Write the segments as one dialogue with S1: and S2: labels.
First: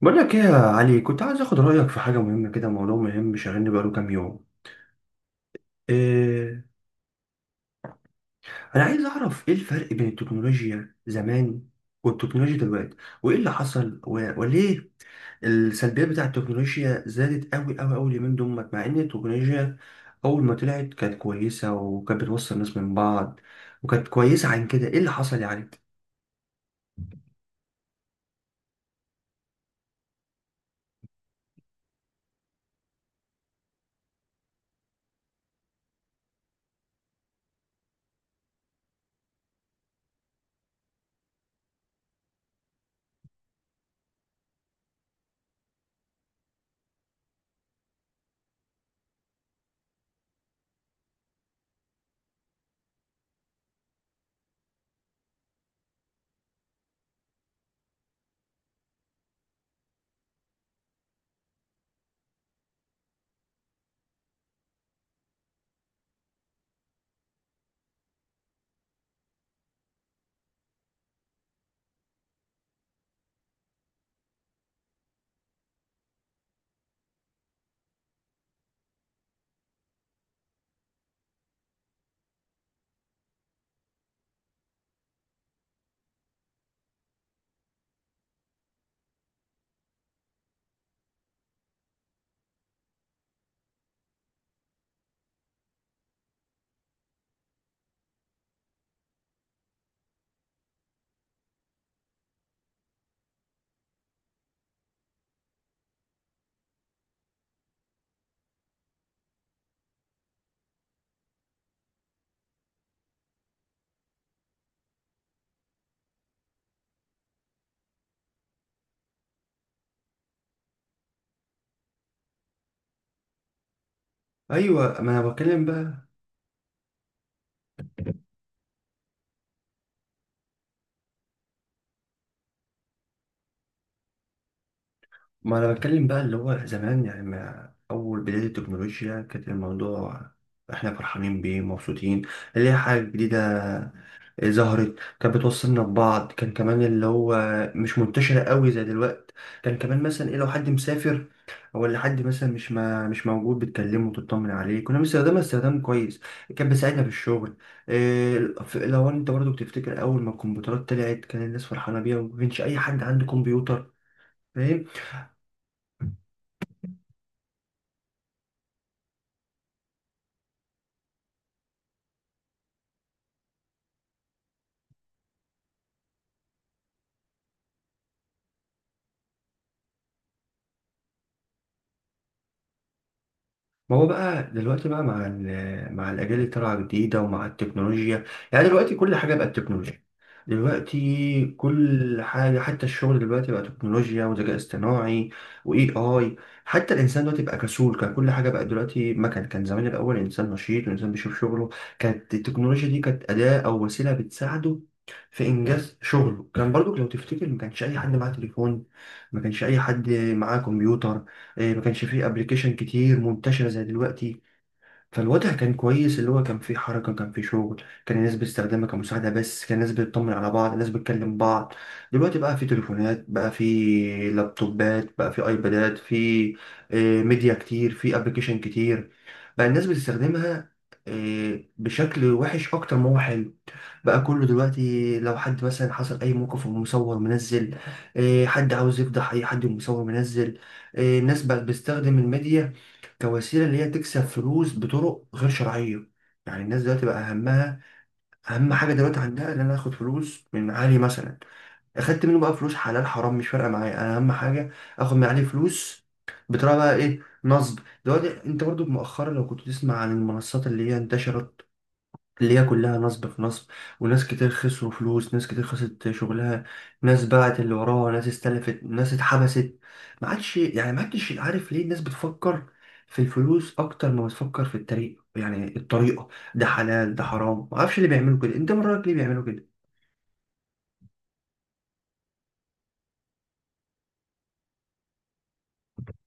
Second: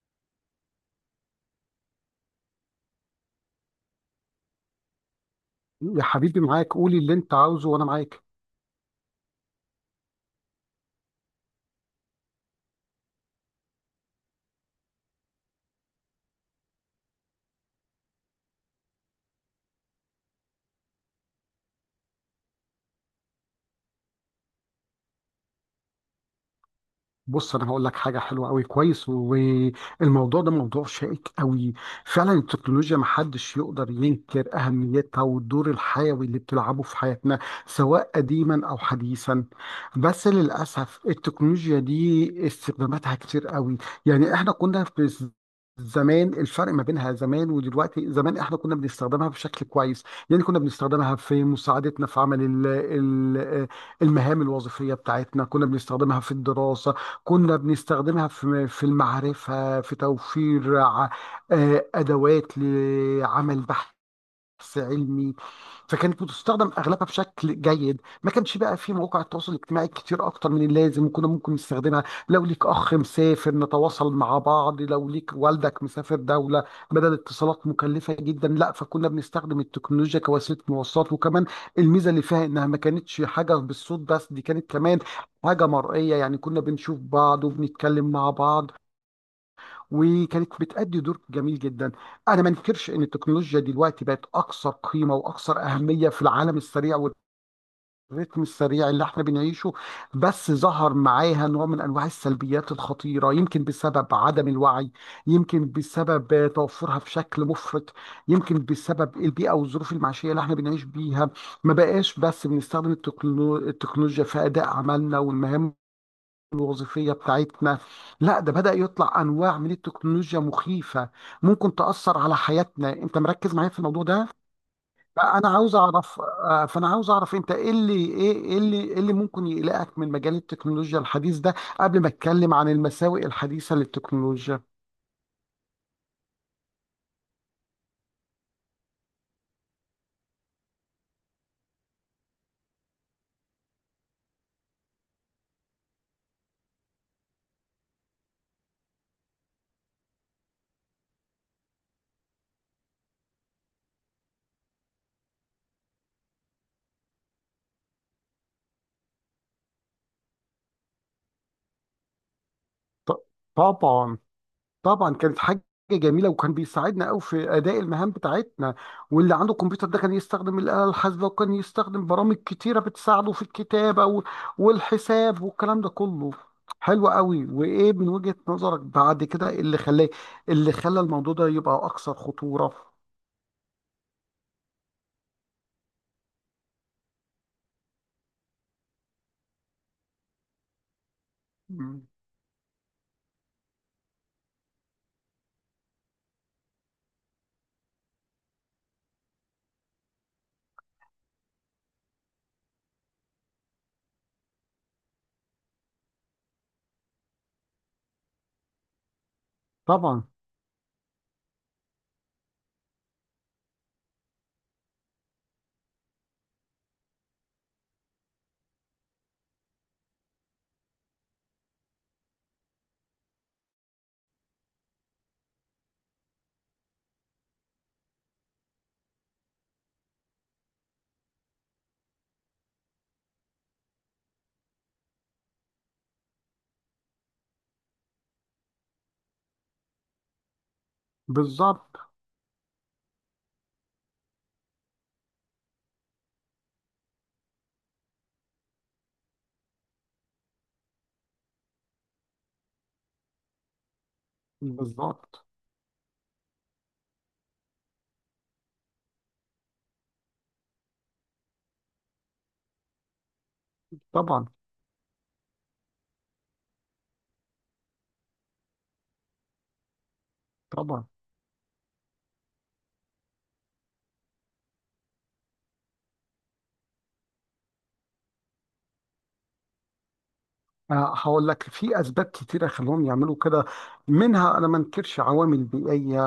S1: بقول لك ايه يا علي، كنت عايز اخد رايك في حاجه مهمه كده. موضوع مهم شاغلني بقاله كام يوم.
S2: يا حبيبي
S1: إيه
S2: معاك، قولي اللي انت عاوزه وانا معاك.
S1: انا عايز اعرف ايه الفرق بين التكنولوجيا زمان والتكنولوجيا دلوقتي، وايه اللي حصل وليه السلبيات بتاع التكنولوجيا زادت قوي قوي قوي اليومين دول، مع ان التكنولوجيا اول ما طلعت كانت كويسه وكانت بتوصل الناس من بعض، وكانت كويسه. عن كده ايه اللي حصل يعني؟
S2: بص، انا هقول لك حاجه حلوه قوي. كويس. والموضوع ده موضوع شائك قوي. فعلا التكنولوجيا محدش يقدر ينكر اهميتها والدور الحيوي اللي بتلعبه في حياتنا سواء قديما او حديثا. بس للاسف التكنولوجيا دي استخداماتها كتير قوي. يعني احنا كنا في زمان. الفرق ما بينها زمان ودلوقتي، زمان احنا كنا بنستخدمها بشكل كويس. يعني كنا بنستخدمها في مساعدتنا في عمل المهام الوظيفية بتاعتنا، كنا بنستخدمها في الدراسة، كنا بنستخدمها في المعرفة، في توفير أدوات لعمل بحث، بحث علمي. فكانت بتستخدم اغلبها بشكل جيد. ما كانش بقى في مواقع التواصل الاجتماعي كتير اكتر من اللازم، وكنا ممكن نستخدمها لو ليك اخ مسافر نتواصل مع بعض، لو ليك والدك مسافر دولة بدل اتصالات مكلفة جدا، لا، فكنا بنستخدم التكنولوجيا كوسيلة مواصلات. وكمان الميزة اللي فيها انها ما كانتش حاجة بالصوت بس، دي كانت كمان حاجة مرئية، يعني كنا بنشوف بعض وبنتكلم مع بعض، وكانت بتأدي دور جميل جدا. انا ما انكرش ان التكنولوجيا دلوقتي بقت اكثر قيمة واكثر أهمية في العالم السريع والريتم السريع اللي احنا بنعيشه. بس ظهر معاها نوع من انواع السلبيات الخطيرة، يمكن بسبب عدم الوعي، يمكن بسبب توفرها في شكل مفرط، يمكن بسبب البيئة والظروف المعيشية اللي احنا بنعيش بيها. ما بقاش بس بنستخدم التكنولوجيا في أداء عملنا والمهام الوظيفية بتاعتنا، لا ده بدأ يطلع أنواع من التكنولوجيا مخيفة ممكن تأثر على حياتنا. أنت مركز معايا في الموضوع ده؟
S1: ايوه ما انا
S2: فأنا
S1: بتكلم
S2: عاوز
S1: بقى.
S2: أعرف أنت إيه اللي ممكن يقلقك من مجال التكنولوجيا الحديث ده، قبل ما أتكلم عن المساوئ الحديثة للتكنولوجيا.
S1: اللي هو زمان يعني، ما اول بداية التكنولوجيا كانت الموضوع احنا فرحانين بيه مبسوطين، اللي هي حاجة جديدة ظهرت، كانت بتوصلنا ببعض. كان كمان اللي هو مش منتشرة قوي زي دلوقتي. كان كمان مثلا ايه، لو حد مسافر او اللي حد مثلا مش موجود بتكلمه وتطمن عليه. كنا بنستخدمها استخدام كويس، كان بيساعدنا في الشغل. إيه، لو انت برضو بتفتكر اول ما الكمبيوترات طلعت كان الناس فرحانة بيها، وما كانش اي حد
S2: ط-
S1: عنده كمبيوتر،
S2: طبعا.
S1: فاهم؟
S2: طبعا كانت حاجه جميله وكان بيساعدنا قوي في اداء المهام بتاعتنا. واللي عنده كمبيوتر ده كان يستخدم الاله الحاسبه، وكان يستخدم برامج كتيره بتساعده في والحساب والكلام ده كله. حلو قوي. وايه من وجهه نظرك بعد كده اللي خلاه، اللي خلى الموضوع ده يبقى اكثر خطوره؟
S1: ما هو بقى دلوقتي بقى مع مع الأجيال اللي طالعة جديدة ومع التكنولوجيا، يعني دلوقتي كل حاجة بقت تكنولوجيا. دلوقتي
S2: مم.
S1: كل حاجة حتى الشغل دلوقتي بقى تكنولوجيا وذكاء اصطناعي وإي آي. حتى الإنسان دلوقتي بقى كسول، كان كل حاجة بقت دلوقتي. ما كان زمان الأول الإنسان نشيط والإنسان بيشوف شغله، كانت التكنولوجيا دي كانت أداة أو وسيلة بتساعده في إنجاز شغله. كان برضو لو تفتكر ما كانش أي حد معاه تليفون، ما كانش أي حد
S2: طبعا.
S1: معاه كمبيوتر. ما كانش فيه ابلكيشن كتير منتشره زي دلوقتي. فالوضع كان كويس، اللي هو كان فيه حركه، كان فيه شغل، كان الناس بتستخدمها كمساعده بس، كان الناس بتطمن على بعض، الناس بتكلم بعض. دلوقتي بقى فيه تليفونات، بقى فيه لابتوبات، بقى فيه ايبادات، فيه ميديا كتير، فيه ابلكيشن كتير. بقى الناس بتستخدمها بشكل وحش اكتر ما هو حلو. بقى كله دلوقتي لو حد مثلا حصل اي موقف ومصور منزل، حد عاوز يفضح اي حد ومصور منزل. الناس بقت
S2: بالظبط.
S1: بتستخدم الميديا كوسيله اللي هي تكسب فلوس بطرق غير شرعيه. يعني الناس دلوقتي بقى همها اهم حاجه دلوقتي عندها ان انا اخد فلوس من علي مثلا، اخدت منه بقى فلوس حلال حرام مش فارقه معايا، انا اهم حاجه اخد من عليه
S2: بالظبط.
S1: فلوس بطريقه بقى ايه، نصب. دلوقتي انت برضو مؤخرا لو كنت تسمع عن المنصات اللي هي انتشرت، اللي هي كلها نصب في نصب، وناس
S2: طبعا.
S1: كتير خسروا فلوس، ناس كتير خسرت شغلها، ناس باعت اللي وراها، ناس استلفت، ناس اتحبست. ما عادش يعني ما
S2: طبعا.
S1: عادش عارف ليه الناس بتفكر في الفلوس اكتر ما بتفكر في الطريق، يعني الطريقة ده حلال ده حرام. ما اعرفش اللي بيعملوا كده، انت من رأيك ليه بيعملوا كده؟
S2: أنا هقول لك في اسباب كتيره خلوهم يعملوا كده. منها، انا ما انكرش، عوامل بيئيه،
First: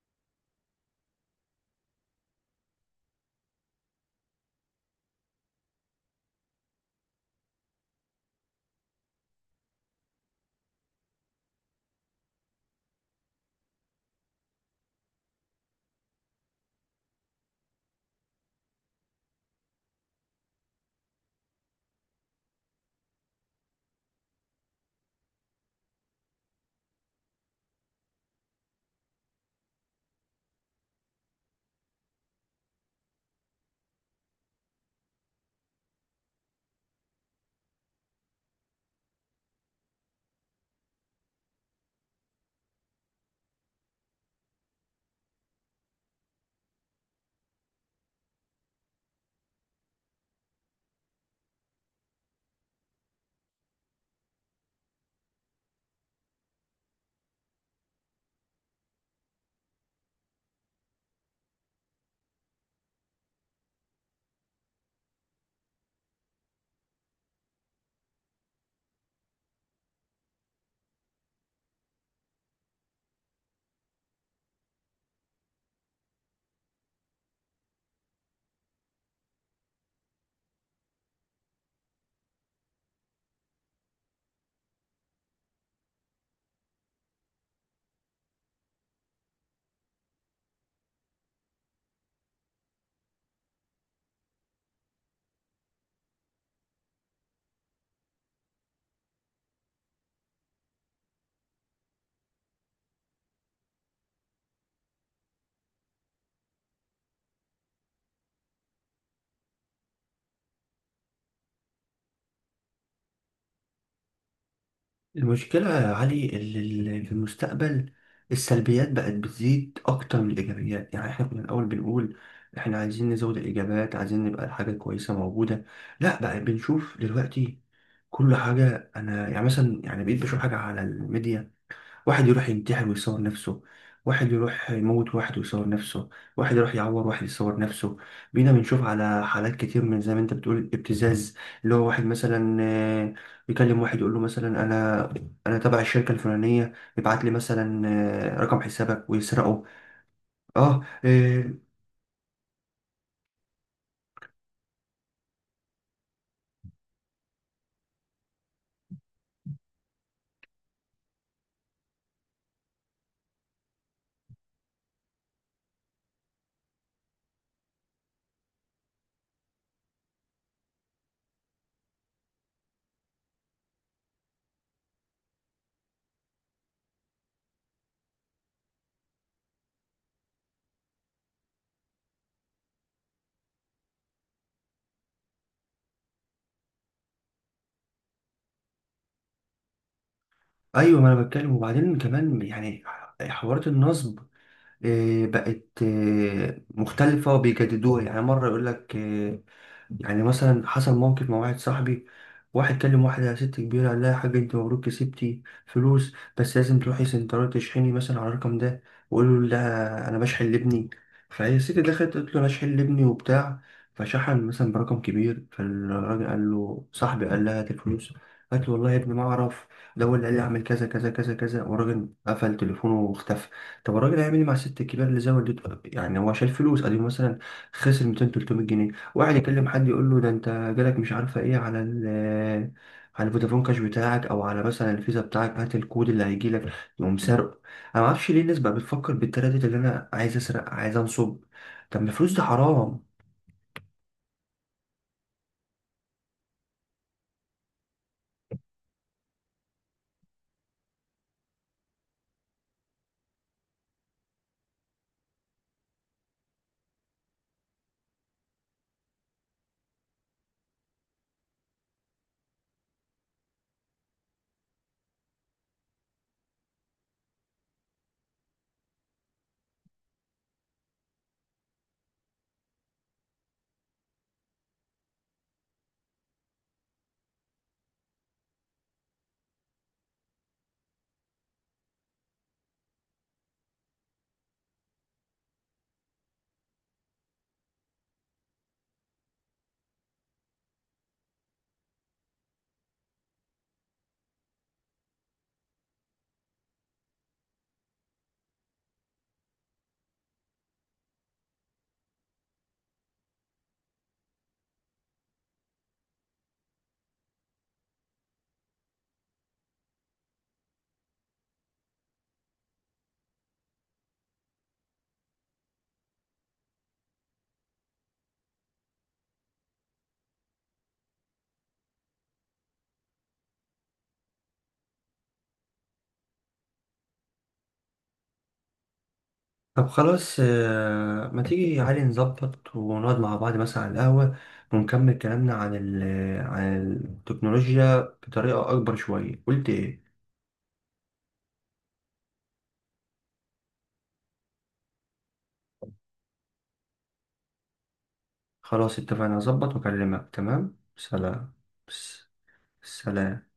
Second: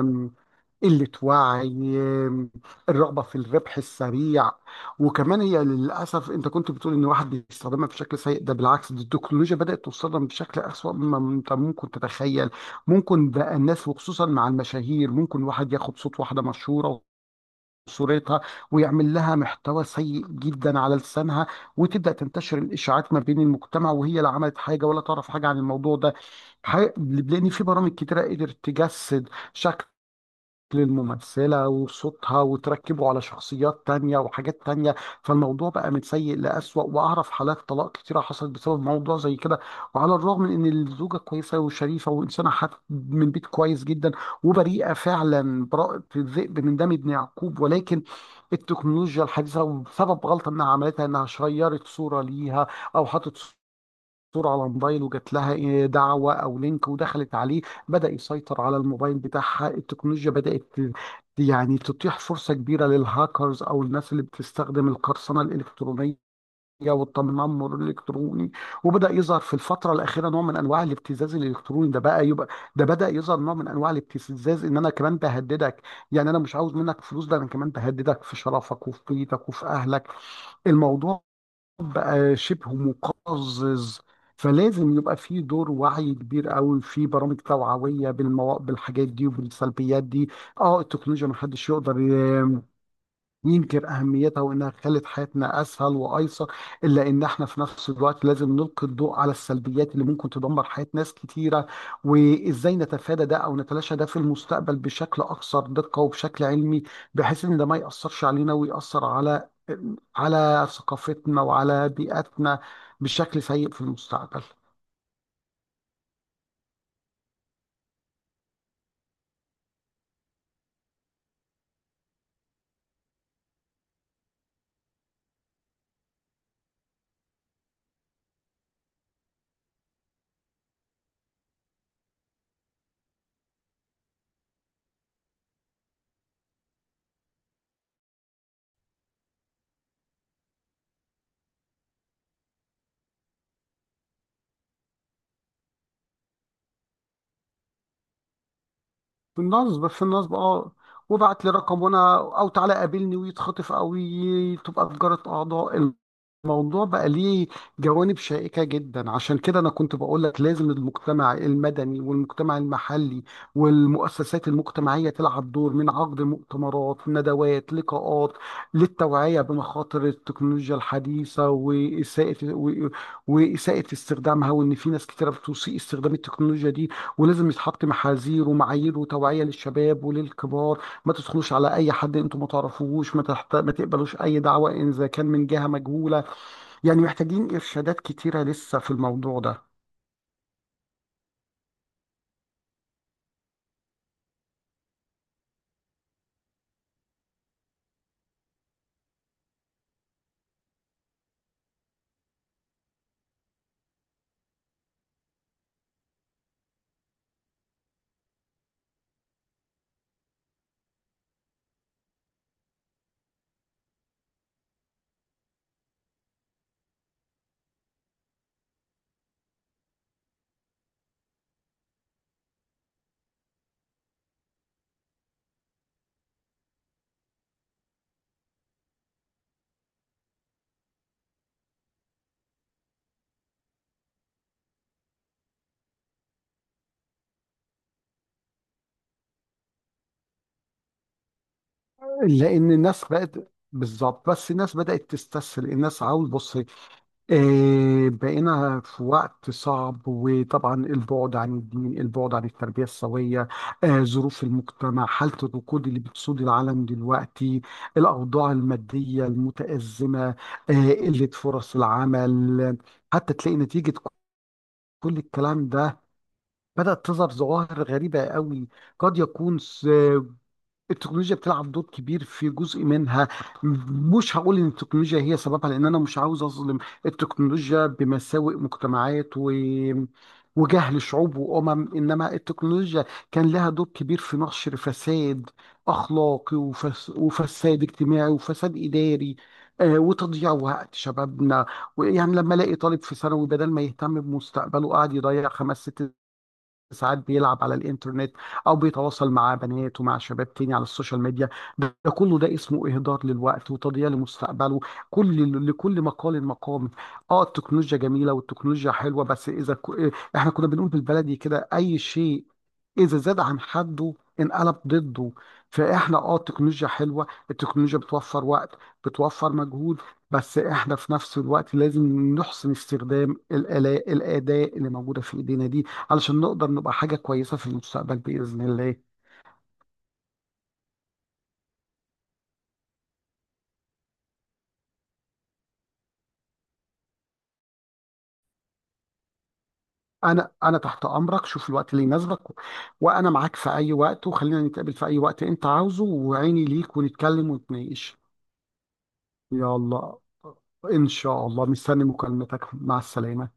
S2: آم، قله وعي، آم، الرغبه في الربح السريع. وكمان هي للاسف، انت كنت بتقول ان واحد بيستخدمها بشكل سيء، ده بالعكس، دي التكنولوجيا بدات توصلنا بشكل اسوأ مما انت ممكن تتخيل. ممكن بقى الناس، وخصوصا مع المشاهير، ممكن واحد ياخد صوت واحده مشهوره، صورتها، ويعمل لها محتوى سيء جدا على لسانها، وتبدأ تنتشر الإشاعات ما بين المجتمع، وهي لا عملت حاجة ولا تعرف حاجة عن الموضوع ده. لأن في برامج كتيرة قدرت تجسد شكل للممثلة وصوتها وتركبه على شخصيات تانية وحاجات تانية. فالموضوع بقى من سيء لأسوأ، وأعرف حالات طلاق كتيرة حصلت بسبب موضوع زي كده، وعلى الرغم من إن الزوجة كويسة وشريفة وإنسانة حت من بيت كويس جدا وبريئة فعلا براءة الذئب من دم ابن يعقوب، ولكن التكنولوجيا الحديثة، وسبب غلطة إنها عملتها إنها شيرت صورة ليها أو حطت صورة على موبايل وجات لها دعوة أو لينك ودخلت عليه، بدأ يسيطر على الموبايل بتاعها. التكنولوجيا بدأت تتيح فرصة كبيرة للهاكرز أو الناس اللي بتستخدم القرصنة الإلكترونية والتنمر الالكتروني. وبدا يظهر في الفتره الاخيره نوع من انواع الابتزاز الالكتروني. ده بقى يبقى ده بدا يظهر نوع من انواع الابتزاز ان انا كمان بهددك، يعني انا مش عاوز منك فلوس، ده انا كمان بهددك في شرفك وفي بيتك وفي اهلك. الموضوع بقى شبه مقزز. فلازم يبقى في دور وعي كبير قوي، في برامج توعويه بالحاجات دي وبالسلبيات دي. اه، التكنولوجيا ما حدش يقدر ينكر أهميتها وإنها خلت حياتنا أسهل وأيسر، إلا إن إحنا في نفس الوقت لازم نلقي الضوء على السلبيات اللي ممكن تدمر حياة ناس كتيرة، وإزاي نتفادى ده أو نتلاشى ده في المستقبل بشكل أكثر دقة وبشكل علمي، بحيث إن ده ما يأثرش علينا ويأثر على على ثقافتنا وعلى بيئتنا بشكل سيء في المستقبل.
S1: المشكلة يا علي اللي في المستقبل السلبيات بقت بتزيد اكتر من الايجابيات. يعني احنا كنا الاول بنقول احنا عايزين نزود الايجابات، عايزين نبقى الحاجة كويسة موجودة. لا، بقى بنشوف دلوقتي كل حاجة. أنا يعني مثلا يعني بقيت بشوف حاجة على الميديا، واحد يروح ينتحر ويصور نفسه، واحد يروح يموت واحد ويصور نفسه، واحد يروح يعور واحد يصور نفسه. بينا بنشوف على حالات كتير من زي ما انت بتقول، ابتزاز. اللي هو واحد مثلا يكلم واحد يقول له مثلا انا تبع الشركة الفلانية، يبعت لي مثلا رقم حسابك
S2: في
S1: ويسرقه.
S2: النصب، في النصب، اه.
S1: اه
S2: وابعت لي
S1: آه،
S2: رقم وانا، او تعالى قابلني ويتخطف، او تبقى في جارة اعضاء. الموضوع بقى ليه جوانب شائكة جدا، عشان كده انا كنت بقول لك لازم المجتمع المدني والمجتمع المحلي والمؤسسات المجتمعية تلعب دور من عقد مؤتمرات، ندوات، لقاءات للتوعية بمخاطر التكنولوجيا الحديثة وإساءة استخدامها، وإن في ناس كتيرة بتسيء استخدام التكنولوجيا دي. ولازم يتحط محاذير ومعايير وتوعية للشباب وللكبار، ما تدخلوش على اي حد انتم ما تعرفوهوش، ما تقبلوش اي دعوة ان اذا كان من جهة مجهولة. يعني محتاجين ارشادات كتيرة لسه في الموضوع ده.
S1: ايوه ما انا بتكلم. وبعدين كمان يعني حوارات النصب بقت مختلفة وبيجددوها. يعني مرة يقول لك يعني مثلا حصل موقف مع واحد صاحبي، واحد كلم واحدة ست كبيرة قال لها يا حاج انت مبروك كسبتي فلوس، بس لازم تروحي سنترال تشحني مثلا على الرقم ده، وقولوا لها انا بشحن لابني. فهي الست دخلت قالت له انا اشحن لابني وبتاع، فشحن مثلا برقم كبير. فالراجل قال له صاحبي قال لها هات الفلوس، قالت له والله يا ابني ما اعرف، ده هو اللي قال لي اعمل كذا كذا كذا كذا. والراجل قفل تليفونه واختفى. طب الراجل هيعمل ايه مع الست الكبيره اللي زودت؟ يعني هو شايل فلوس قديم مثلا، خسر 200 300 جنيه. واحد يكلم حد يقول له ده انت جالك مش عارفه ايه على على الفودافون كاش بتاعك او على مثلا الفيزا بتاعك، هات الكود اللي هيجي لك، يقوم سرقه. انا ما اعرفش ليه الناس بقى بتفكر بالتردد اللي انا عايز اسرق عايز انصب، طب ما الفلوس دي
S2: لان
S1: حرام.
S2: الناس بقت، بالظبط، بس الناس بدأت تستسهل، الناس عاوز، بص، بقينا في وقت صعب. وطبعا البعد عن الدين، البعد عن التربية السوية، ظروف المجتمع، حالة الركود اللي بتسود العالم دلوقتي، الأوضاع المادية المتأزمة آه، قلة فرص العمل، حتى تلاقي نتيجة كل الكلام ده بدأت تظهر ظواهر غريبة قوي. قد يكون التكنولوجيا بتلعب دور كبير في جزء منها، مش هقول ان التكنولوجيا هي سببها، لان انا مش عاوز اظلم التكنولوجيا بمساوئ مجتمعات وجهل شعوب وامم، انما التكنولوجيا كان لها دور كبير في نشر فساد اخلاقي وفساد اجتماعي وفساد اداري، وتضييع وقت شبابنا. يعني لما الاقي طالب في ثانوي بدل ما يهتم بمستقبله قاعد يضيع خمس ست ساعات بيلعب على الانترنت او بيتواصل مع بنات ومع شباب تاني على السوشيال ميديا، ده كله ده اسمه اهدار للوقت وتضييع لمستقبله. كل، لكل مقال مقام. اه، التكنولوجيا جميله والتكنولوجيا حلوه، بس احنا كنا بنقول بالبلدي كده، اي شيء اذا زاد عن حده انقلب ضده. فاحنا اه التكنولوجيا حلوه، التكنولوجيا بتوفر وقت، بتوفر مجهود، بس احنا في نفس الوقت لازم نحسن استخدام الآلاء الاداه اللي موجوده في ايدينا دي، علشان نقدر نبقى حاجة كويسة في المستقبل بإذن الله.
S1: طب خلاص ما تيجي يا علي نظبط ونقعد مع بعض مثلا على القهوه، ونكمل كلامنا عن عن التكنولوجيا بطريقه اكبر شويه، قلت ايه؟
S2: أنا تحت أمرك، شوف الوقت اللي يناسبك وأنا معاك في أي وقت، وخلينا نتقابل في أي وقت أنت عاوزه، وعيني ليك، ونتكلم ونتناقش.
S1: خلاص، اتفقنا، اظبط
S2: يلا،
S1: واكلمك، تمام،
S2: إن شاء
S1: سلام.
S2: الله مستني
S1: س-
S2: مكالمتك. مع
S1: سلام.
S2: السلامة.